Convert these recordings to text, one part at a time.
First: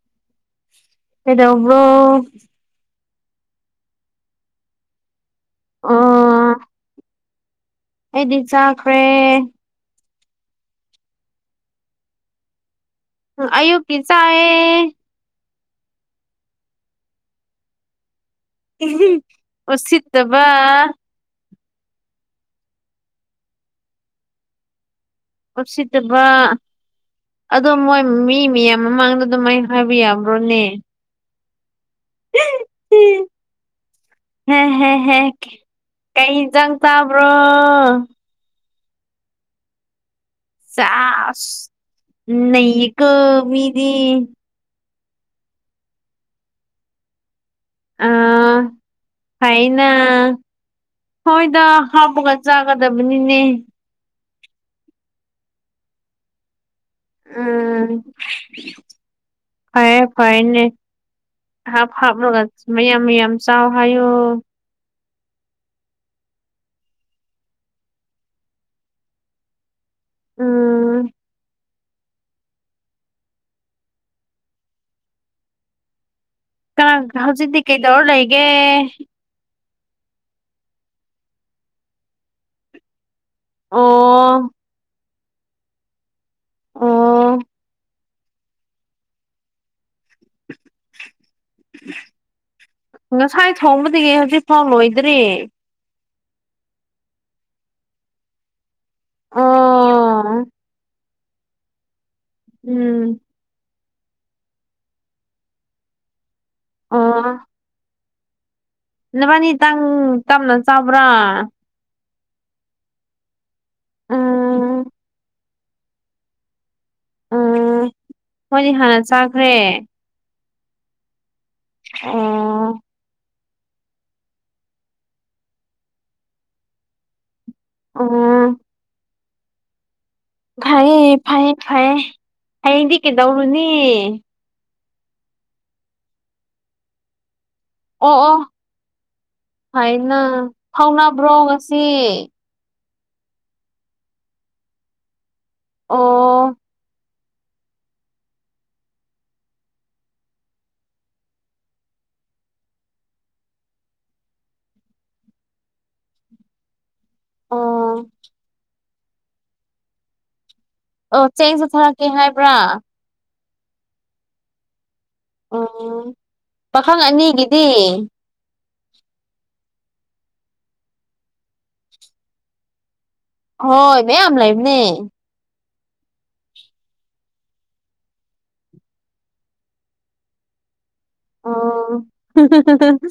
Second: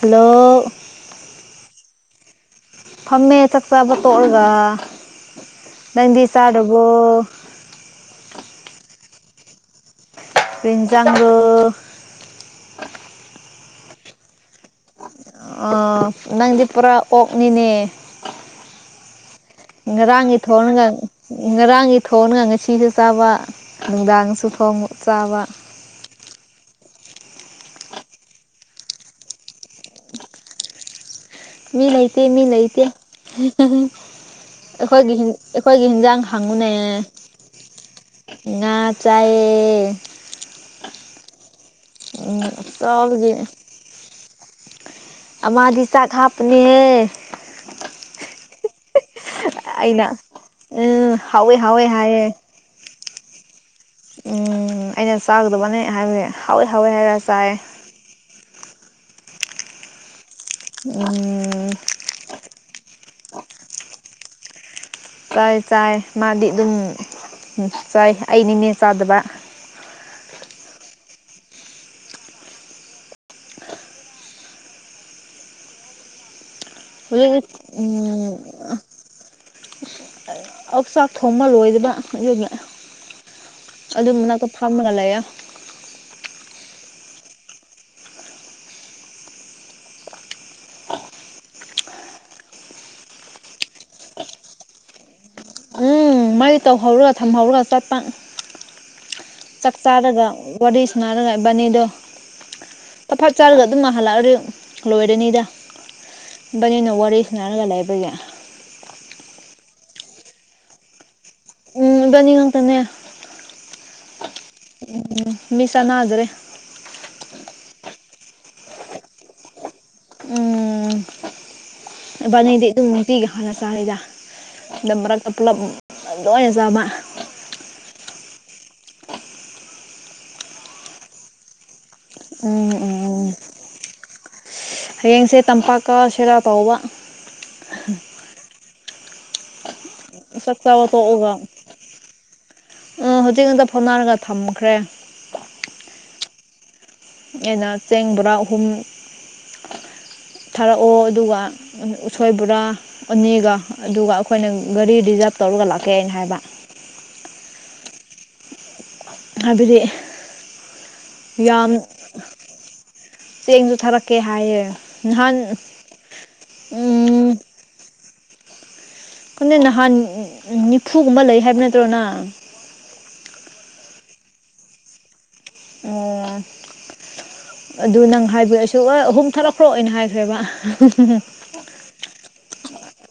Hello ꯀꯩꯗꯧꯕ꯭ꯔꯣ ꯐꯝꯃꯦ ꯆꯥꯛ ꯆꯥꯕ ꯇꯣꯛꯑꯒ ꯅꯪꯗꯤ ꯑꯣ ꯆꯥꯗ꯭ꯔꯕꯣ ꯑꯩꯗꯤ ꯆꯥꯈ꯭ꯔꯦ ꯍꯤꯟꯖꯥꯡꯗꯗꯨ ꯑꯌꯨꯛꯀꯤ ꯆꯥꯏꯌꯦ ꯑ ꯅꯪꯗꯤ ꯄꯨꯔꯥ ꯑꯣꯛꯅꯤꯅꯦ ꯎꯝ ꯍꯨꯝ ꯉꯔꯥꯡꯒꯤ ꯎꯁꯤꯠꯇꯕꯥ ꯊꯣꯡꯔꯒ ꯉꯔꯥꯡꯒꯤ ꯊꯣꯡꯒ ꯉꯁꯤꯁꯨ ꯆꯥꯕ ꯅꯨꯡꯗꯥꯡꯁꯨ ꯊꯣꯡ ꯆꯥꯕ ꯄꯨꯁꯤꯗꯕꯥ ꯑꯗꯣ ꯃꯣꯏ ꯃꯤ ꯃꯌꯥꯝ ꯃꯃꯥꯡꯗ ꯑꯗꯨꯃꯥꯏꯅ ꯍꯥꯏꯕ ꯌꯥꯕ꯭ꯔꯣꯅꯦ ꯃꯤ ꯅꯍꯇꯦ ꯃꯤ ꯅꯇꯦ ꯍꯦ ꯍꯦ ꯑꯩꯈꯣꯏꯒꯤ ꯍꯦ ꯍꯤꯟ ꯑꯩꯈꯣꯏꯒꯤꯍꯦꯟꯖꯥꯡ ꯀꯩ ꯍꯪꯉꯨꯅꯦ ꯏꯟꯖꯥꯡ ꯆꯥꯕ꯭ꯔꯣ ꯉꯥ ꯆꯥꯏꯌꯦ ꯆꯥꯁ ꯎꯝ ꯅꯩꯌꯦꯀꯣ ꯆꯥꯕꯒꯤ ꯃꯤꯗꯤ ꯑꯃꯥꯗꯤ ꯆꯥꯛ ꯍꯥꯞꯄꯅꯦꯍꯦ ꯑ ꯍꯥꯏꯅ ꯑꯩꯅ ꯎꯝ ꯍꯥꯎꯋꯦ ꯍꯣꯏꯗꯥ ꯍꯥꯎꯋꯦ ꯍꯥꯏꯌꯦ ꯍꯥꯞꯄꯒ ꯆꯥꯒꯗꯕꯅꯤꯅꯦ ꯎꯝ ꯑꯩꯅ ꯆꯥꯒꯗꯕꯅꯦ ꯍꯥꯏꯝꯅꯦ ꯍꯥꯎꯋꯦ ꯍꯥꯎꯋꯦ ꯍꯥꯏꯔ ꯆꯥꯏꯌꯦ ꯎꯝ ꯐꯔꯦ ꯐꯔꯅꯦ ꯎꯝ ꯍꯥꯞꯂꯣꯒ ꯃꯌꯥꯝ ꯃꯌꯥꯝ ꯆꯥꯎ ꯍꯥꯏꯌꯣ ꯆꯥꯏ ꯆꯥꯏ ꯃꯥꯗꯤ ꯑꯗꯨꯝ ꯆꯥꯏ ꯑꯩꯅꯤꯅꯦ ꯆꯥꯗꯕ ꯎꯝ ꯀꯅꯥ ꯍꯧꯖꯤꯛ ꯍꯧꯖꯤꯛꯇꯤ ꯀꯩꯗꯧꯔ ꯂꯩꯒꯦ ꯎꯝ ꯑꯣꯆꯥꯛ ꯊꯣꯡꯕ ꯂꯣꯏꯕꯗ ꯑꯗꯨꯒꯤ ꯑꯗꯨꯒꯤ ꯑꯣ ꯃꯅꯥꯛꯇ ꯐꯝꯃꯒ ꯂꯩꯌꯦ ꯑꯣ [unintelligible] ꯉꯁꯥꯏ ꯊꯥꯎꯕꯗꯒꯤ ꯍꯧꯖꯤꯛꯐꯥꯎ ꯂꯣꯏꯗ꯭ꯔꯤ ꯃꯥꯥꯏ ꯇꯧꯍꯧꯔꯒ ꯊꯝꯍꯧꯔꯒ ꯆ ꯆꯥꯛ ꯆꯥꯔꯒ ꯑꯣ ꯋꯥꯔꯤ ꯉꯔꯥꯡ ꯏꯕꯥꯟꯅꯤꯗꯣ ꯎꯝ ꯈꯠ ꯆꯥꯔꯒ ꯑꯗꯨꯝ ꯍꯜꯂꯛꯑꯔ ꯂꯣꯏꯔꯅꯤꯗ ꯕꯅꯤꯅ ꯋꯥꯔꯤ ꯁꯥꯟꯅꯔꯒ ꯂꯩꯕꯒꯤ ꯅꯕꯥꯅꯤ ꯇꯪ ꯇꯞꯅ ꯆꯥꯕ꯭ꯔꯥ ꯎꯝ ꯏꯕꯥꯅꯤ ꯉꯥꯛꯇꯅꯦ ꯎꯝ ꯎꯝ ꯃꯤꯁꯥꯅꯥꯖꯔꯦ ꯎꯝ ꯃꯣꯏꯗꯤ ꯍꯥꯟꯅ ꯆꯥꯈ꯭ꯔꯦ ꯎꯝ ꯑ ꯏꯕꯥꯅꯤꯗꯤ ꯑꯗꯨꯝ ꯅꯨꯡꯇꯤꯒꯤ ꯍꯥꯟꯅ ꯆꯥꯌꯦꯗ ꯑꯗꯨꯅ ꯃꯔꯛꯇ ꯄꯨꯜꯂꯞ ꯂꯣꯏꯅ ꯆꯥꯕ ꯑꯣ ꯐꯩꯌꯦ ꯐꯩꯌꯦ ꯐꯩꯌꯦ ꯎꯝ ꯍꯌꯦꯡꯗꯤ ꯎꯝ ꯎꯝ ꯀꯩꯗꯧꯔꯨꯅꯤ ꯍꯌꯦꯡꯁꯦ ꯇꯝꯄꯥꯛ ꯀꯥꯁꯤꯔꯥ ꯇꯧꯕ ꯑꯣ ꯑꯣ ꯍꯥꯏꯅ ꯆꯥꯛ ꯆꯥꯕ ꯇꯣꯛꯑꯒ ꯐꯥꯎꯅꯕ꯭ꯔꯣ ꯉꯁꯤ ꯎꯝ ꯍꯧꯖꯤꯛ ꯍꯛꯇ ꯐꯥꯎꯅꯔꯒ ꯊꯝꯈ꯭ꯔꯦ ꯑꯣ ꯑꯩꯅ ꯆꯦꯡ ꯕꯣꯔꯥ ꯑꯍꯨꯝ ꯊꯥꯔꯛꯑꯣ ꯑꯗꯨꯒ ꯎꯝ ꯎꯁꯣꯏꯕꯨꯔꯥ ꯑꯅꯤꯒ ꯑꯗꯨꯒ ꯑꯩꯈꯣꯏꯅ ꯒꯥꯔꯤ ꯔꯤꯖꯥꯕ ꯇꯧꯔꯒ ꯂꯥꯛꯀꯦ ꯍꯥꯏꯅ ꯍꯥꯏꯕ ꯑꯣ ꯑꯗꯨꯗꯤ ꯑꯣ ꯆꯦꯡꯁꯨ ꯊꯥꯔꯛꯀꯦ ꯍꯥꯏꯕ꯭ꯔꯥ ꯆꯦꯡꯁꯨ ꯊꯥꯔꯛꯀꯦ ꯍꯥꯏꯌꯦ ꯅꯍꯥꯟ ꯎꯝ ꯗꯤ [unintelligible] ꯈꯪꯗꯦ ꯅꯍꯥꯟ ꯅꯤꯐꯨꯒꯨꯝꯕ ꯂꯩ ꯍꯥꯏꯕ ꯅꯠꯇ꯭ꯔꯣ ꯅꯪ ꯍꯣꯏ ꯃꯌꯥꯝ ꯂꯩꯕꯅꯦ [unintelligible] ꯑꯗꯨ ꯅꯪ ꯍꯥꯏꯕꯤꯔꯛꯁꯨ ꯍ ꯑꯍꯨꯝ ꯊꯥꯂꯛꯈ꯭ꯔꯣ ꯑꯣꯏꯅ ꯍꯥꯏꯈ꯭ꯔꯦꯕ ꯑꯣ ꯍ ꯍ ꯍ ꯍ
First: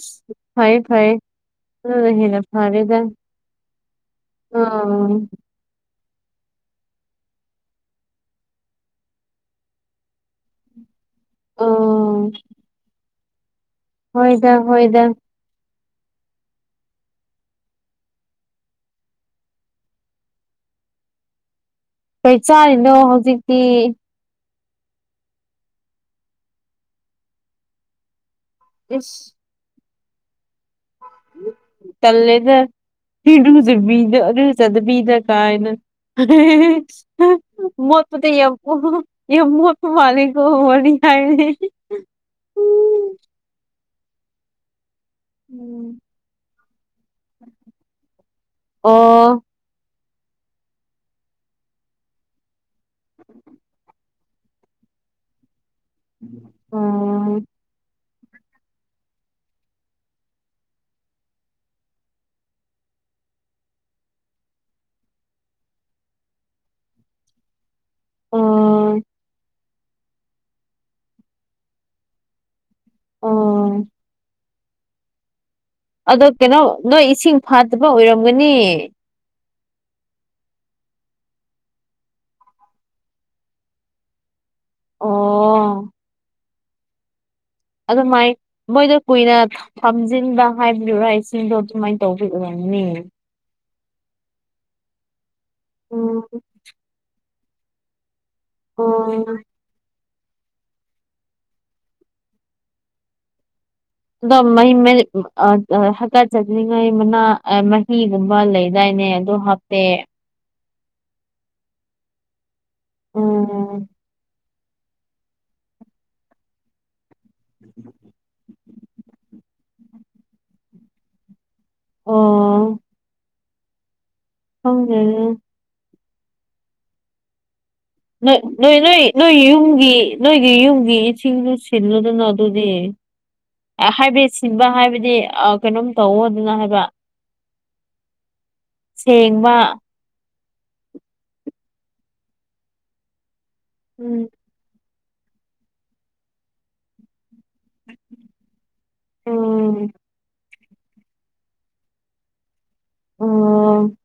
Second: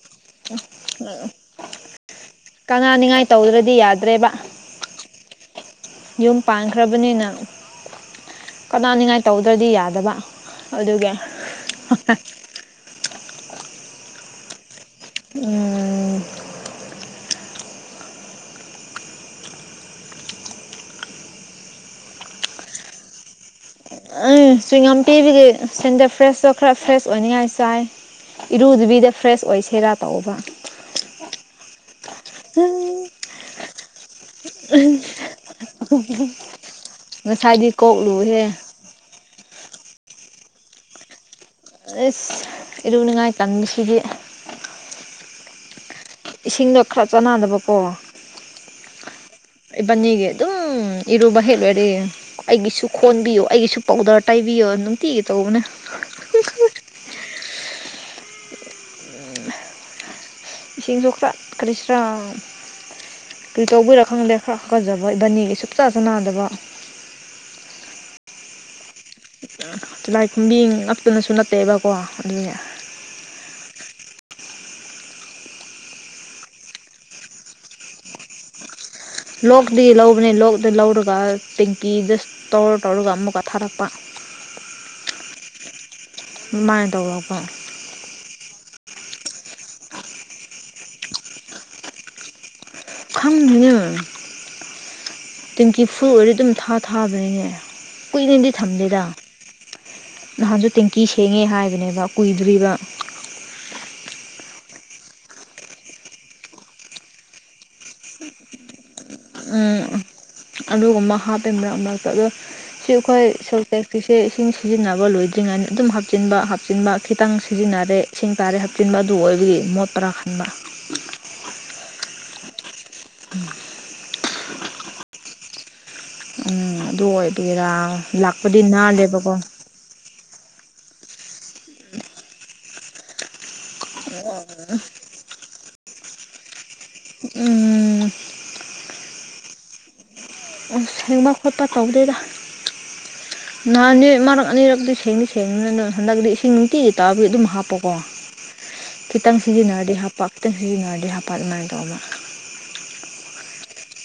ꯐꯩ ꯐꯩ ꯑ ꯍꯅ ꯐꯥꯔꯦꯗ ꯀꯅꯥꯅꯤꯡꯉꯥꯏ ꯇꯧꯗ꯭ꯔꯗꯤ ꯌꯥꯗ꯭ꯔꯦꯕ ꯑ ꯌꯨꯝ ꯄꯥꯟꯈ꯭ꯔꯕꯅꯤꯅ ꯀꯥꯟꯅꯅꯤꯡꯉꯥꯏ ꯇꯧꯗ꯭ꯔꯗꯤ ꯌꯥꯗꯕ ꯑꯗꯨꯒꯤ ꯍ ꯍ ꯑꯥ ꯍꯣꯏꯗ ꯍꯣꯏꯗ ꯎꯝ ꯀꯩ ꯆꯥꯔꯤꯅꯣ ꯍꯧꯖꯤꯛꯇꯤ ꯑ ꯆꯨꯏꯒꯝ ꯄꯤꯕꯒꯤ ꯁꯦꯟꯗꯐ꯭ꯔꯦꯁꯇꯣ ꯈꯔ ꯐ꯭ꯔꯦꯁ ꯑꯣꯏꯅꯉꯥꯏ ꯆꯥꯏ꯫ ꯏꯔꯨꯗꯨꯕꯤꯗ ꯐ꯭ꯔꯦꯁ ꯏꯁ ꯑꯣꯏꯁꯦꯔꯥ ꯇꯧꯕ꯫ ꯇꯜꯂꯦꯗ ꯏꯔꯨꯖꯕꯤꯒ꯫ ꯏꯔꯨꯖꯗꯕꯤꯗ ꯀꯥꯥꯏꯅ ꯉꯁꯥꯏꯗꯤ [unintelligible] ꯀꯣꯛ ꯃꯣꯠꯄꯗꯣ ꯂꯨꯍꯦ ꯌꯥꯝ [unintelligible] ꯌꯥꯝ ꯃꯣꯠꯄ ꯃꯥꯜꯂꯦ ꯀꯣ ꯋꯥꯔꯤ ꯍꯥꯏ [unintelligible] ꯑꯩꯁ ꯏꯔꯨꯅꯤꯉꯥꯏ ꯇꯟꯕꯁꯤꯗꯤ꯫ ꯎꯝ ꯏꯁꯤꯡꯗꯣ ꯈꯔ ꯆꯥꯟꯅꯗꯕꯀꯣ꯫ ꯑꯣ ꯏꯕꯥꯟꯅꯤꯒꯤ ꯑꯗꯨꯝ ꯏꯔꯨꯕ ꯍꯦꯛꯂꯣꯏꯔꯦ ꯑꯩꯒꯤꯁꯨ ꯈꯣꯟꯕꯤꯌꯨ ꯑꯩꯒꯤꯁꯨ ꯄꯥꯎꯗꯔ ꯄꯥꯏꯕꯤꯌꯣ ꯑꯗꯨꯅꯨꯡꯇꯤꯒꯦ ꯇꯧꯕꯅꯦ꯫ [unintelligible] ꯏꯁꯤꯡꯖꯨꯈꯔ ꯀꯔꯤꯁꯤꯔꯥ ꯀꯔꯤ ꯇꯧꯕꯩꯔꯥ ꯈꯪꯗꯦ ꯈꯔ ꯈꯀꯠꯆꯕ ꯏꯕꯥꯅꯤꯒꯤ ꯁꯨꯡꯆꯥꯥꯟ ꯆꯥꯅꯗꯕ꯫ [unintelligible] ꯇꯤꯂꯥꯏ ꯈꯨꯝꯕꯤ ꯉꯥꯛꯛꯇꯅꯁꯨ ꯅꯠꯇꯦꯕꯀꯣ ꯑꯗꯨꯅꯦ꯫ ꯎꯝ ꯑꯗꯣ ꯀꯩꯅꯣ ꯅꯣꯏ ꯏꯁꯤꯡ ꯐꯥꯗꯕ ꯑꯣꯏꯔꯝꯒꯅꯤ꯫ ꯂꯣꯛꯗꯩ ꯂꯧꯕꯅꯦ ꯂꯣꯛꯗ ꯂꯧꯔꯒ ꯇꯦꯡꯀꯤꯗ ꯁ꯭ꯇꯣꯔ ꯇꯧꯔꯒ ꯑꯃꯨꯛꯀ ꯊꯥꯔꯛꯄ꯫ ꯑꯣ ꯑꯗꯨꯃꯥꯏꯅ ꯇꯧꯔꯒ ꯑꯗꯨꯃꯥꯏ ꯃꯣꯏꯗꯣ ꯀꯨꯏꯅ ꯍꯥꯝꯖꯤꯟꯕ ꯍꯥꯏꯕꯤꯥ ꯏꯁꯤꯡꯗꯣ ꯑꯗꯨꯃꯥꯏꯅ ꯇꯧꯕꯤꯔꯅꯦ꯫ ꯎꯈꯪꯅ ꯇꯦꯡꯀꯤ ꯐꯨ ꯑꯣꯏꯔ ꯑꯗꯨꯝ ꯊꯥ ꯊꯥꯒ꯭ꯔꯦꯅꯦ ꯀꯨꯏꯅꯗꯤ ꯊꯝꯗꯦꯗ꯫ ꯅꯍꯥꯟꯖꯨ ꯇꯦꯡꯀꯤ ꯁꯦꯡꯉꯦ ꯍꯥꯏꯕꯅꯦꯕ ꯀꯨꯏꯗ꯭ꯔꯤꯕ꯫ ꯑꯗꯣ [unintelligible] ꯍꯀꯥ ꯆꯗꯤꯉꯥꯏ ꯃꯃꯥ ꯑ ꯃꯍꯤꯒꯨꯝꯕ ꯂꯩꯗꯥꯏꯅꯦ꯫ ꯑꯗꯨ ꯍꯥꯞꯄꯦ ꯎꯝ ꯑꯗꯨꯒꯨꯝꯕ ꯍꯥꯞꯄꯦ ꯃꯔꯛ ꯃꯔꯛꯇ ꯑꯗꯣ ꯁꯤ ꯑꯩꯈꯣꯏ ꯎꯝ ꯁꯣꯜꯇꯦꯛꯀꯤꯁꯤ ꯏꯁꯤꯡ ꯁꯤꯖꯤꯟꯅꯕ ꯂꯣꯏꯗ꯭ꯔꯤꯉꯩꯗ ꯑꯗꯨꯝ ꯍꯥꯞꯆꯤꯟꯕ ꯍꯥꯞꯆꯤꯟꯕ ꯈꯤꯇꯪ ꯁꯤꯖꯤꯟꯅꯔꯦ ꯏꯁꯤꯡ ꯇꯥꯔꯦ ꯆꯨꯝꯅ ꯑꯗꯨ ꯑꯣꯏꯕꯒꯤ ꯃꯣꯠꯇꯔꯥ ꯈꯟꯕ꯫ ꯑꯣ ꯈꯪꯗꯦꯅꯦ꯫ ꯎꯝ ꯑꯗꯨ ꯑꯣꯏꯗꯣꯏꯔꯥ꯫ ꯅꯣꯏ ꯅꯣꯏ ꯅꯣꯏ ꯅꯣꯏ ꯌꯨꯝꯒꯤ ꯅꯣꯏꯒꯤ ꯌꯨꯝꯒꯤ ꯏꯁꯤꯡꯗꯨ ꯁꯤꯜꯂꯨꯗꯅ ꯑꯗꯨꯗꯤ ꯍꯥꯏꯕꯦꯠ ꯁꯤꯟꯕ ꯍꯥꯏꯕꯗꯤ ꯀꯩꯅꯣꯝ ꯇꯧꯋ ꯑꯗꯨꯅ ꯍꯥꯏꯕ꯫ ꯍꯨꯝꯎꯝ ꯁ‌ꯦꯡꯕ ꯁꯦꯡꯕ ꯈꯣꯠꯄ ꯇꯧꯗꯦꯗ ꯅꯍꯥꯟꯅꯤ ꯎꯝ ꯃꯔꯛ ꯑꯅꯤꯔꯛꯇ ꯁꯦꯡꯃꯤꯁꯤ ꯊꯦꯡꯕꯅꯤꯅ ꯑꯗꯨꯝ ꯍꯟꯗꯛꯇꯗꯤ ꯏꯁꯤꯡ ꯅꯨꯡꯇꯤꯒꯤ ꯇꯥꯔꯗꯤ ꯑꯗꯨꯝ ꯍꯥꯞꯄꯀꯣ꯫ ꯈꯤꯇꯪ ꯎꯝ ꯁꯤꯖꯤꯟꯅꯔꯗꯤ ꯍꯥꯄꯛ ꯈꯤꯇꯪ ꯁꯤꯖꯤꯟꯅꯔꯗꯤ ꯍꯥꯄꯛ ꯑꯗꯨꯃꯥꯏꯅ ꯇꯧꯕ꯫ ꯑꯣ ꯎꯝ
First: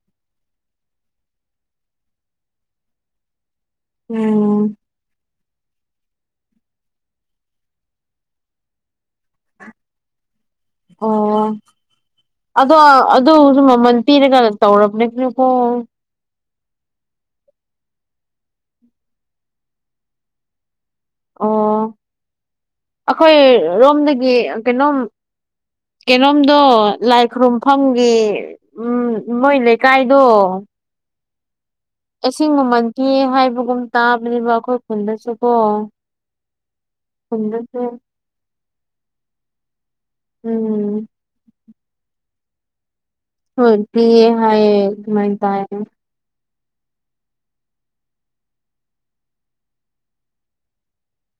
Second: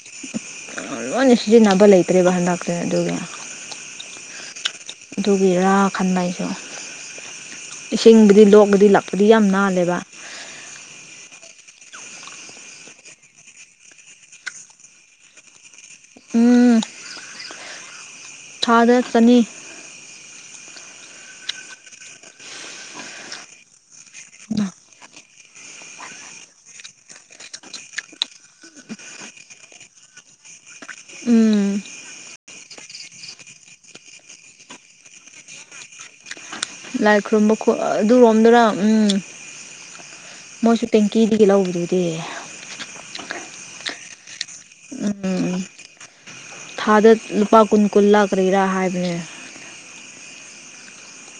ꯂꯣꯏꯅ ꯁꯤꯖꯤꯟꯅꯕ ꯂꯩꯇ꯭ꯔꯦꯕ ꯍꯟꯗꯛꯇ ꯑꯗꯨꯒꯤ ꯎꯝ ꯑꯗꯨꯒꯤꯔꯥ ꯈꯟꯕ ꯑꯩꯁꯨ ꯏꯁꯤꯡꯕꯨꯗꯤ ꯂꯣꯛꯒꯗꯤ ꯂꯞꯄꯗꯤ ꯌꯥꯝ ꯅꯥꯜꯂꯦꯕ꯫ ꯑꯣ ꯑꯗꯣ ꯑꯗꯨꯁꯨ ꯃꯃꯜ ꯄꯤꯔꯒ ꯇꯧꯔꯕꯅꯦ ꯀꯅꯀꯣ꯫ ꯎꯝ ꯊꯥꯗ ꯆꯅꯤ ꯑꯣ ꯑꯩꯈꯣꯏ ꯔꯣꯝꯗꯒꯤ ꯀꯩꯅꯣꯝ꯫ ꯀꯩꯅꯣꯝꯗꯣ ꯂꯥꯏ ꯈꯨꯔꯨꯝꯐꯝꯒꯤ꯫ ꯎꯝ ꯃꯣꯏ ꯂꯩꯀꯥꯏꯗꯣ꯫ ꯎꯝ ꯏꯁꯤꯡ ꯃꯃꯟꯒꯦ ꯍꯥꯏꯕꯒꯨꯝ ꯇꯥꯕꯅꯦꯕ ꯑꯩꯈꯣꯏ ꯈꯨꯟꯗꯁꯨ ꯀꯣ ꯂꯥꯏ ꯈꯨꯔꯨꯝꯕ ꯑꯗꯨꯔꯣꯝꯗꯨꯅ ꯎꯝ ꯃꯣꯏꯁꯨ ꯎꯝ ꯇ‌ꯦꯡꯀꯤꯗꯒꯤ ꯂꯧꯕꯗꯨꯗꯤ ꯍꯣꯏ ꯄ ꯑꯦ ꯍꯥꯏꯌꯦ ꯑꯗꯨꯃꯥꯏ ꯇꯥꯏ ꯊꯥꯗ ꯂꯨꯄꯥ ꯀꯨꯟ ꯀꯨꯟ ꯂꯥ ꯀꯔꯤꯔꯥ ꯍꯥꯏꯕꯅꯦ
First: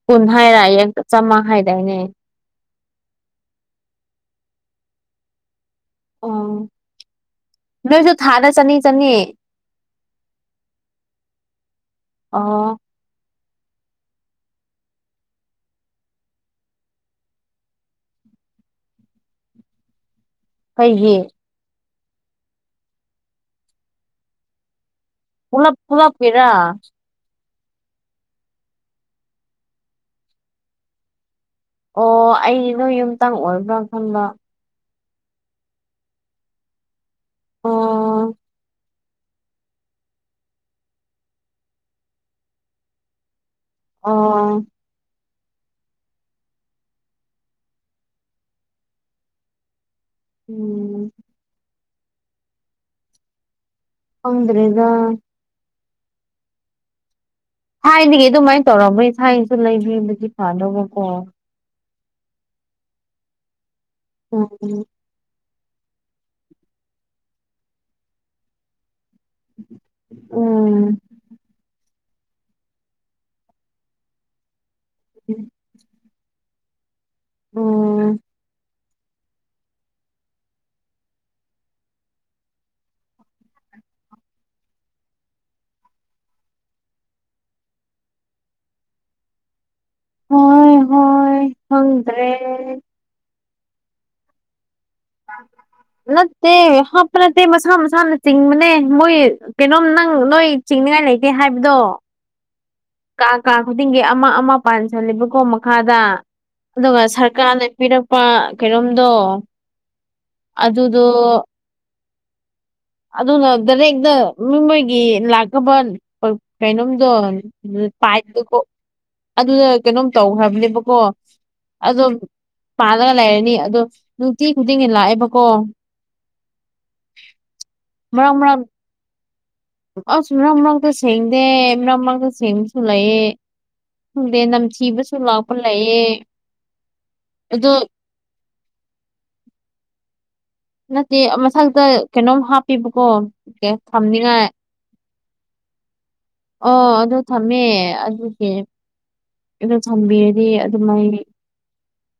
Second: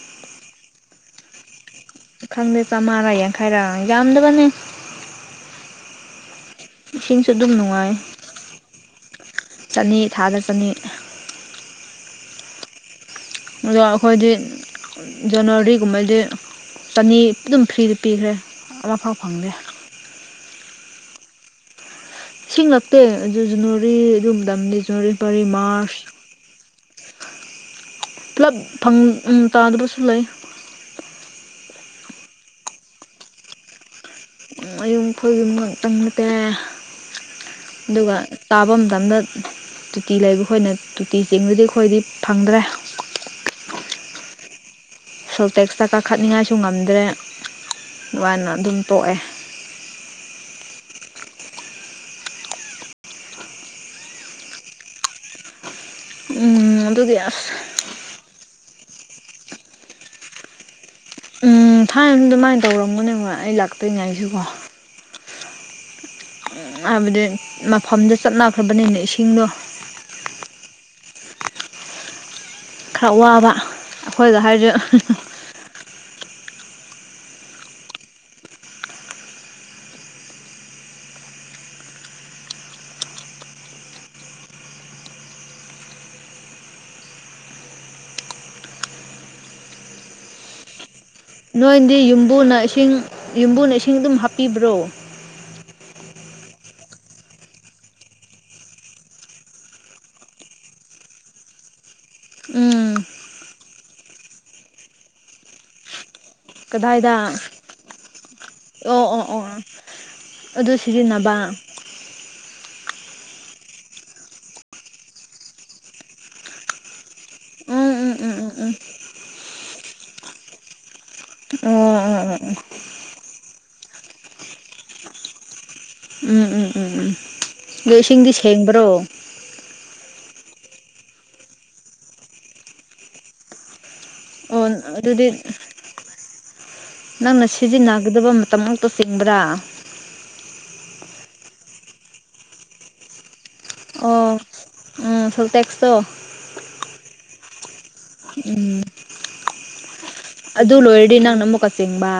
ꯀꯨꯟ ꯍꯥꯏꯔꯌꯦ ꯂꯨꯄ ꯆꯥꯝꯃ ꯍꯥꯏꯗꯥꯏꯅꯦ ꯈꯪꯗꯦ ꯆꯥꯝꯃꯔꯥ ꯌꯥꯡꯈꯩꯔꯥ ꯌꯥꯝꯗꯕꯅꯦ ꯑꯥ ꯏꯁꯤꯡꯁꯨ ꯑꯗꯨꯝ ꯅꯨꯡꯉꯥꯏ ꯅꯣꯏꯁꯨ ꯊꯥꯗ ꯆꯅꯤ ꯆꯅꯤ ꯆꯅꯤ ꯊꯥꯗ ꯆꯅꯤ ꯑꯣ ꯑꯗ ꯑꯩꯈꯣꯏꯗꯤ ꯖꯅꯋꯥꯔꯤꯒꯨꯝꯕꯗꯤ ꯆꯅꯤ ꯑꯗꯨꯝ ꯐ꯭ꯔꯤꯗ ꯄꯤꯈ꯭ꯔꯦ ꯑꯃꯐꯥꯎ ꯐꯪꯗꯦ ꯑꯩꯩꯒꯤ ꯏꯁꯤꯡ ꯂꯞꯇꯦ ꯑꯗꯨ ꯖꯤꯅꯣꯔꯤ ꯑꯗꯨꯗꯥꯝꯅꯤ ꯖꯤꯅꯣꯔꯤ ꯄꯨꯂꯞ ꯄꯨꯂꯄ ꯀꯤꯔꯥ ꯄꯨꯂꯞ ꯐꯪ ꯆꯥꯗꯕꯁꯨ ꯂꯩ ꯑꯣ ꯑꯩ ꯅꯣꯏ ꯌꯨꯝꯇꯪ ꯑꯣꯏꯕ꯭ꯔꯥ ꯈꯪꯕ꯭ꯔ ꯃꯌꯨꯝ ꯈꯣꯏꯒꯤ ꯉꯥꯛꯇꯪ ꯅꯠꯇꯦ ꯑꯗꯨꯒ ꯑꯣ ꯇꯥꯐꯝ ꯃꯇꯝꯗ ꯇꯨꯇꯤ ꯂꯩꯕꯈꯣꯏꯅ ꯇꯣꯇꯤ ꯆꯤꯡꯕꯗꯤ ꯑꯩꯈꯣꯏꯗꯤ ꯐꯪꯗ꯭ꯔꯦ ꯑꯣ ꯁꯤꯜꯇꯦꯛꯁꯇ ꯀꯥꯈꯠꯅꯤꯉꯥꯏꯁꯨ ꯉꯝꯗ꯭ꯔꯦꯅ ꯑꯗꯨꯝꯃꯥꯏꯅ ꯑꯗꯨꯝ ꯇꯣꯛꯑꯦ ꯎꯝ ꯈꯪꯗ꯭ꯔꯦꯗꯥ ꯎꯝ ꯑꯗꯨꯒꯤ ꯑꯁ ꯊꯥꯏꯅꯗꯒꯤ ꯑꯗꯨꯃꯥꯏꯅ ꯇꯧꯔꯝꯕꯣꯏ ꯊꯥꯏꯅꯁꯨ ꯂꯩꯕꯤꯕꯨꯗꯤ ꯐꯥꯗꯧꯕꯀꯣ ꯎꯝ ꯊꯥꯏꯅ ꯑꯗꯨꯃꯥꯏꯅ ꯇꯧꯔꯝꯒꯣꯅꯦ ꯃꯣꯏ ꯑꯩ ꯂꯥꯛꯇꯣꯏꯉꯥꯏꯁꯤꯀꯣ ꯎꯝ ꯍꯥꯏꯕꯗꯤ ꯃꯐꯝꯗ ꯆꯞꯅꯈ꯭ꯔꯕꯅꯤꯅ ꯏꯁꯤꯡꯗꯣ ꯎꯝ ꯈꯔ ꯋꯥꯕ ꯑꯩꯈꯣꯏꯗ ꯍꯥꯏꯔꯁꯨ ꯑꯣ ꯍꯣꯏ ꯍꯣꯏ ꯅꯣꯏꯗꯤ ꯈꯪꯗ꯭ꯔꯦ ꯌꯨꯝꯕꯨꯅ ꯏꯁꯤꯡ ꯌꯨꯝꯕꯨꯅ ꯏꯁꯤꯡ ꯑꯗꯨꯝ ꯍꯥꯞꯄꯤꯕ꯭ꯔꯣ ꯅꯠꯇꯦ ꯍꯥꯞꯄ ꯅꯠꯇꯦ ꯃꯁꯥ ꯃꯁꯥꯅ ꯆꯤꯡꯕꯅꯦ ꯃꯣꯏ ꯀꯩꯅꯣꯝ ꯅꯪ ꯅꯣꯏ ꯆꯤꯡꯅꯤꯉꯥꯏ ꯂꯩꯇꯦ ꯍꯥꯏꯕꯗꯣ ꯎꯝ ꯀꯥ ꯀꯥ ꯈꯨꯗꯤꯡꯒꯤ ꯑꯃ ꯑꯃ ꯄꯥꯟꯁꯜꯂꯦꯕꯀꯣ ꯃꯈꯥꯗ ꯑꯗꯨꯒ ꯀꯗꯥꯏꯗ ꯁꯔꯀꯥꯔꯅ ꯄꯤꯔꯛꯄ ꯀꯩꯅꯣꯝꯗꯣ ꯑꯣ ꯑꯣ ꯑꯣ ꯑꯗꯨ ꯑꯗꯨꯗꯣ ꯁꯤꯖꯤꯟꯅꯕ ꯑꯗꯨꯅ ꯗꯥꯏꯔꯦꯛꯇ ꯃꯤ ꯃꯣꯏꯒꯤ ꯂꯥꯛꯀꯕ ꯀꯩꯅꯣꯝꯗꯣ ꯎꯝ ꯎꯝ ꯎꯝ ꯎꯝ ꯄꯥꯏꯞꯇꯣ ꯎꯝ ꯑꯗꯨꯗ ꯀꯩꯅꯣꯝ ꯇꯧꯈ꯭ꯔꯕꯅꯦꯕꯀꯣ ꯑꯣ ꯑꯣ ꯑꯗꯣ ꯑꯣ ꯄꯥꯜꯂꯒ ꯂꯩꯔꯅꯤ ꯑꯗꯣ ꯅꯨꯡꯇꯤ ꯈꯨꯗꯤꯡꯒꯤ ꯂꯥꯛꯑꯦꯕꯀꯣ ꯎꯝ ꯎꯝ ꯎꯝ ꯎꯝ ꯑꯗꯣ ꯏꯁꯤꯡꯗꯤ ꯃꯔꯛ ꯃꯔꯛ ꯁꯦꯡꯕ꯭ꯔꯣ ꯑꯁ ꯃꯔꯛ ꯃꯔꯛꯇ ꯁꯦꯡꯗꯦ ꯃꯔꯛ ꯃꯔꯛꯇ ꯁꯦꯡꯕꯁꯨ ꯂꯩꯑ ꯈꯪꯗꯦ ꯑꯣ ꯅꯪ ꯊꯤꯕꯁꯨ ꯑꯗꯨꯗꯤ ꯂꯥꯛꯄ ꯂꯩꯌꯦ ꯑꯗꯣ ꯆꯒꯗꯕ ꯃꯇꯝꯃꯥꯎꯛꯇ ꯆꯤꯡꯕ꯭ꯔꯥ ꯅꯠꯇꯦ ꯃꯊꯛꯇ ꯀꯩꯅꯣꯝ ꯍꯥꯞꯄꯤꯕꯀꯣ ꯑꯣ ꯎꯝ ꯁꯦꯟꯇꯦꯛꯁꯇꯣ ꯑꯣ ꯑꯗꯨ ꯊꯝꯃꯦ ꯎꯝ ꯑꯗꯣ ꯊꯝꯕꯤꯔꯗꯤ ꯑꯗꯨ ꯑꯗꯨꯃꯥꯏ ꯂꯣꯏꯔꯗꯤ ꯅꯪꯅ ꯑꯃꯨꯛꯀ ꯆꯤꯡꯕ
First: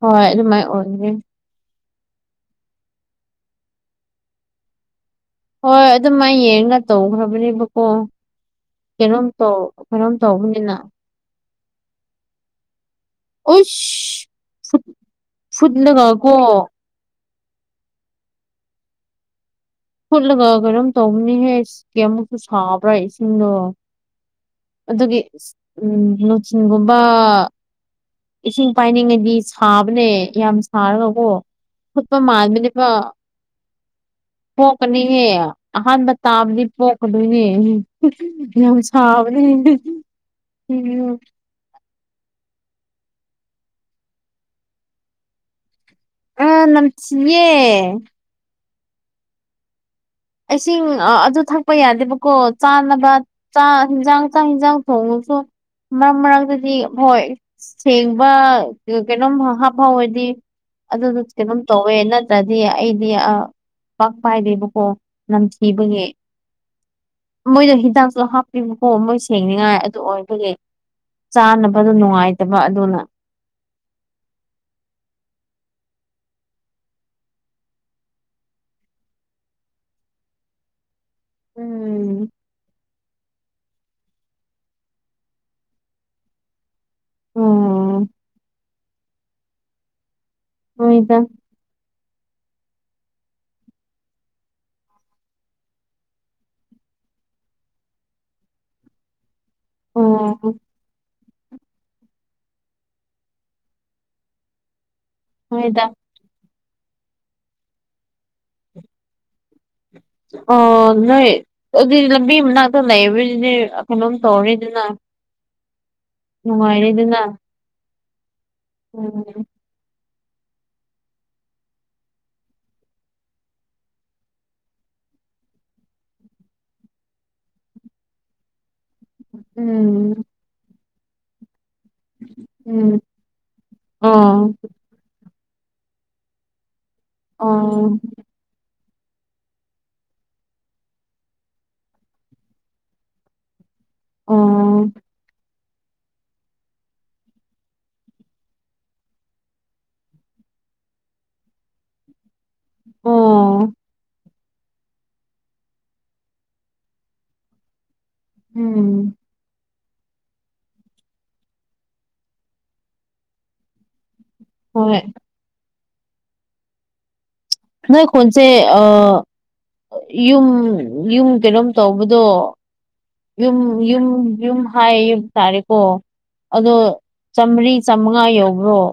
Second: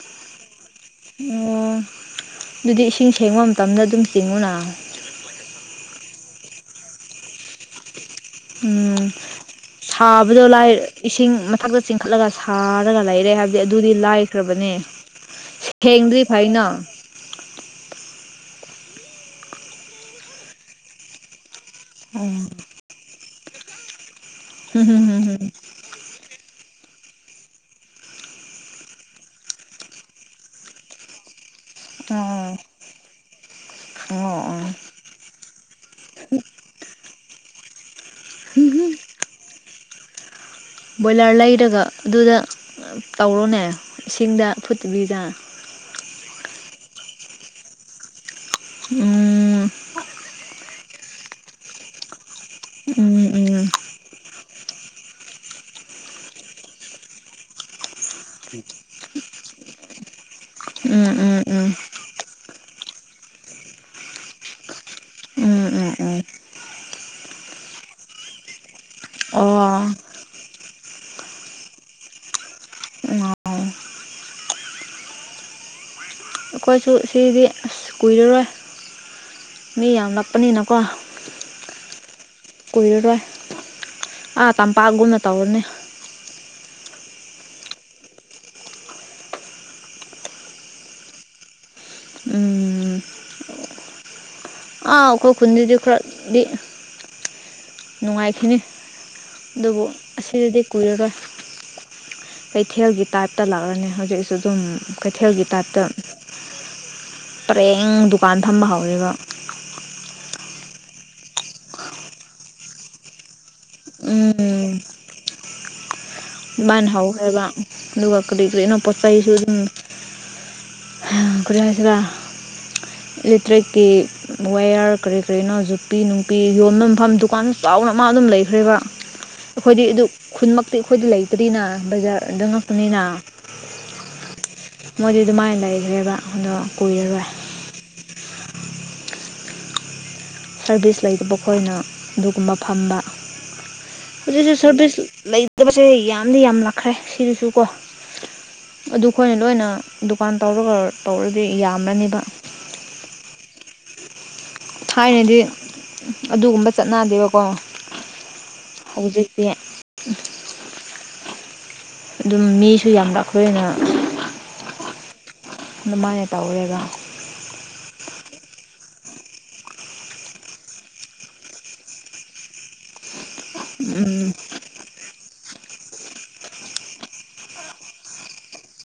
ꯍꯣꯏ ꯑꯗꯨꯃꯥꯏꯅ ꯑꯣꯏꯒꯅꯤ ꯑꯣ ꯑꯗꯨꯗꯤ ꯏꯁꯤꯡ ꯁꯦꯡꯕ ꯃꯇꯝꯗ ꯑꯗꯨꯝ ꯆꯤꯡꯉꯨꯅ ꯍꯣꯏ ꯑꯗꯨꯝ ꯃꯥꯥꯏ ꯌꯦꯡꯒ ꯇꯧꯈ꯭ꯔꯕꯅꯦꯕꯀꯣ ꯎꯝ ꯀꯩꯅꯣꯝ ꯇꯧ ꯀꯩꯅꯣꯝ ꯁꯥꯕꯗꯣ ꯂꯥꯏ ꯇꯧꯕꯅꯤꯅ ꯏꯁꯤꯡ ꯃꯊꯛꯇ ꯆꯤꯡꯈꯠꯂꯒ ꯁꯥꯔꯒ ꯂꯩꯔꯦ ꯍꯥꯏꯕꯗꯤ ꯑꯗꯨꯗꯤ ꯂꯥꯏ ꯎꯁ ꯈ꯭ꯔꯕꯅꯦ ꯐꯨꯠ ꯐꯨꯠꯂꯒ ꯁꯦꯡꯗ꯭ꯔꯤ ꯀꯣ ꯐꯩꯅ [unintelligible] ꯐꯨꯠꯂꯒ ꯀꯩꯅꯣꯝ ꯇꯧꯕꯅꯤꯍꯦ ꯎꯝ ꯀꯦꯃꯨꯛꯁꯨ ꯁꯥꯕ꯭ꯔꯥ ꯏꯁꯤꯡꯗꯣ ꯍꯝ ꯍꯝ ꯑꯗꯨꯒꯤ ꯍꯝ [unintelligible] ꯅꯣꯆꯤꯟꯒꯨꯝꯕ ꯏꯁꯤꯡ ꯄꯥꯏꯅꯤꯡꯉꯗꯤ ꯁꯥꯕꯅꯦ ꯌꯥꯝ ꯁꯥꯔꯒꯀꯣ ꯐꯨꯠꯄ ꯍꯝ ꯑꯣ ꯃꯥꯟꯕꯅꯦꯄ ꯑꯣ ꯑꯣ ꯄꯣꯛꯀꯅꯤꯍꯦ ꯑꯍꯥꯟꯕ ꯇꯥꯕꯗꯤ ꯄꯣꯛꯀꯗꯣꯏꯅꯦ [unintelligible] ꯌꯥꯝ__ ꯁꯥꯕꯅꯤ__ [unintelligible] [unintelligible] ꯕꯣꯏꯂꯔ ꯂꯩꯔꯒ ꯑꯗꯨꯗ ꯇꯧꯔꯣꯅꯦ ꯏꯁꯤꯡꯗ ꯐꯨꯠꯇꯕꯤꯗ ꯃꯅꯝ ꯅꯝꯊꯤꯌ‌ꯦ ꯎꯝ ꯏꯁꯤꯡ ꯑꯗꯨ ꯊꯛꯄ ꯌꯥꯗꯦꯕꯀꯣ ꯆꯥꯅꯕ ꯎꯝ ꯎꯝ ꯆꯥꯛ ꯍꯟꯖꯥꯡ ꯆꯥꯛ ꯌꯦꯟꯖꯥꯡ ꯊꯣꯡꯉꯁꯨ ꯃꯔꯛ ꯃꯔꯛꯇꯗꯤ ꯍꯣꯏ ꯁꯦꯡꯕ ꯀꯩꯅꯣꯝ ꯍꯥ ꯍꯥꯞ ꯐꯥꯎ ꯑꯣꯏꯗꯤ ꯎꯝ ꯑꯗꯨꯗꯨ ꯎꯝ ꯀꯩꯅꫭꯝ ꯎꯝ ꯇꯧꯋꯦ ꯅꯠꯇ꯭ꯔꯗꯤ ꯑꯩꯗꯤ ꯑ ꯄꯥꯛ ꯄꯥ ꯏꯗꯦꯕꯀꯣ ꯎꯝ ꯎꯝ ꯅꯝꯊꯤꯕꯒꯤ ꯎꯝ ꯃꯣꯏꯅ ꯍꯤꯗꯥꯛꯁꯨ ꯍꯥꯞꯄꯤꯕꯀꯣ ꯃꯣꯏ ꯁꯦꯡꯅꯤꯡꯉꯥꯏ ꯑꯣ ꯑꯗꯨ ꯑꯣꯏꯕꯒꯤ ꯆꯥꯅꯕꯗꯨ ꯅꯨꯡꯉꯥꯏꯇꯕ ꯑꯗꯨꯅ ꯑꯣ ꯑꯩꯈꯣꯏꯁꯨ ꯁꯤꯗꯤ ꯑꯁ ꯀꯨꯏꯔꯔꯣꯏ ꯃꯤꯌꯥꯝ ꯌꯥꯝꯂꯛꯄꯅꯤꯅꯀꯣ ꯎꯝ ꯀꯨꯏꯔꯔꯣꯏ ꯑꯥ ꯇꯝꯄꯥꯛꯒꯨꯝꯅ ꯇꯧꯔꯅꯤ [unintelligible] ꯍꯣꯏꯗ ꯎꯝ ꯑꯥ ꯑꯩꯈꯣꯏ ꯈꯨꯟꯗꯨꯗꯤ ꯈꯔꯗꯤ ꯅꯨꯡꯉꯥꯏꯈꯤꯅꯤ ꯑꯗꯨꯕꯨ ꯑꯣ ꯑꯁꯤꯗꯗꯤ ꯀꯨꯏꯔꯒ ꯀꯩꯊꯦꯜꯒꯤ ꯇꯥꯏꯞꯇ ꯂꯥꯛꯑꯅꯤ ꯍꯧꯖꯤꯛꯁꯨ ꯑꯗꯨꯝ ꯀꯩꯊꯦꯜꯒꯤ ꯇꯥꯏꯞꯇ ꯍꯣꯏꯗ ꯄꯔꯦꯡ ꯗꯨꯀꯥꯟ ꯐꯝꯕ ꯍꯧꯔꯤꯕ [unintelligible] ꯑꯣ ꯅꯣꯏ ꯑꯗꯨꯗꯤ ꯂꯝꯕꯤ ꯃꯅꯥꯛꯇ ꯂꯩꯕꯔꯖꯤꯗꯤ ꯀꯩꯅꯣꯝ ꯎꯝ ꯇꯧꯔꯤꯗꯅ ꯑꯗꯨꯃꯥꯏꯅ ꯍꯥꯎꯈ꯭ꯔꯕ ꯑꯗꯨꯒ ꯀꯔꯤ ꯀꯔꯤꯅꯣ ꯄꯣꯠ ꯆꯩꯁꯨ ꯎꯝ ꯑꯗꯨꯝ ꯀꯔꯤ ꯍꯥꯏꯁꯤꯔꯥ ꯏꯂꯦꯛꯇ꯭ꯔꯤꯛꯀꯤ ꯋꯦꯌꯥꯔ ꯀꯔꯤ ꯀꯔꯤꯅꯣ ꯖꯛꯄꯤ ꯅꯨꯡꯄꯤ ꯌꯣꯟꯕꯃꯐꯝ ꯗꯨꯀꯥꯟ ꯆꯥꯎꯅ ꯃꯥ ꯑꯗꯨꯝ ꯂꯩꯈ꯭ꯔꯦꯕ ꯑꯩꯈꯣꯏꯗꯤ ꯑꯗꯨ ꯎꯝ ꯈꯨꯟꯃꯛꯇꯤ ꯑꯩꯈꯣꯏꯗꯤ ꯂꯩ ꯇꯔꯤꯅ ꯕꯖꯥꯔꯗ ꯉꯛꯇꯅꯤꯅ ꯎꯝ ꯑꯣ ꯃꯣꯏꯗꯤ ꯑꯗꯨꯃꯥꯏꯅ ꯂꯩꯈ꯭ꯔꯦꯕ ꯑꯗꯣ ꯀꯨꯏꯔꯔꯣꯏ ꯑꫭ ꯁꯔꯚꯤꯁ ꯂꯩꯇꯕ ꯑꯩꯈꯣꯏꯅ ꯑꯗꯨꯒꯨꯝꯕ ꯐꯝꯕ ꯍꯧꯖꯤꯛ ꯍꯧꯖꯤꯛ ꯑꯣ ꯁꯔꯚꯤꯁ ꯂꯩ ꯇꯕꯁꯦ ꯌꯥꯝꯗꯤ ꯌꯥꯝ ꯂꯛꯈ꯭ꯔꯦ ꯁꯤꯗꯁꯨ ꯀꯣ ꯑꯗꯨꯈꯣꯏꯅ ꯂꯣꯏꯅ ꯗꯨꯀꯥꯟ ꯇꯧꯔꯒ ꯇꯧꯔꯗꯤ ꯌꯥꯝꯔꯅꯤꯕ ꯑꯣ ꯊꯥꯏꯅꯗꯤ ꯑꯗꯨꯒꯨꯝꯕ ꯆꯠꯅꯗꯦꯕꯀꯣ ꯎꯝ ꯍꯧꯖꯤꯛ ꯇꯤ ꯑꯗꯨꯝ ꯃꯤꯁꯨ ꯌꯥꯝꯅ ꯂꯥꯛꯄꯅꯤꯅ ꯍꯣꯏ ꯑꯗꯨꯃꯥꯏꯅ ꯇꯧꯔꯦꯒ ꯅ ꯀꯣꯟꯁꯦ ꯑ ꯌꯨꯝ ꯌꯨꯝ ꯀꯩꯅꯣꯝ ꯇꯧꯕꯗꯣ ꯌꯨꯝ ꯌꯨꯝ ꯎꯝ ꯌꯨꯝ ꯍꯥꯏ ꯌꯌꯨꯛ ꯇꯥꯔꯦꯀꯣ ꯑꯗꯣ ꯆꯥꯝꯃꯔꯤ ꯆꯥꯝꯃꯉꯥ ꯌꯧꯕ꯭ꯔꯣ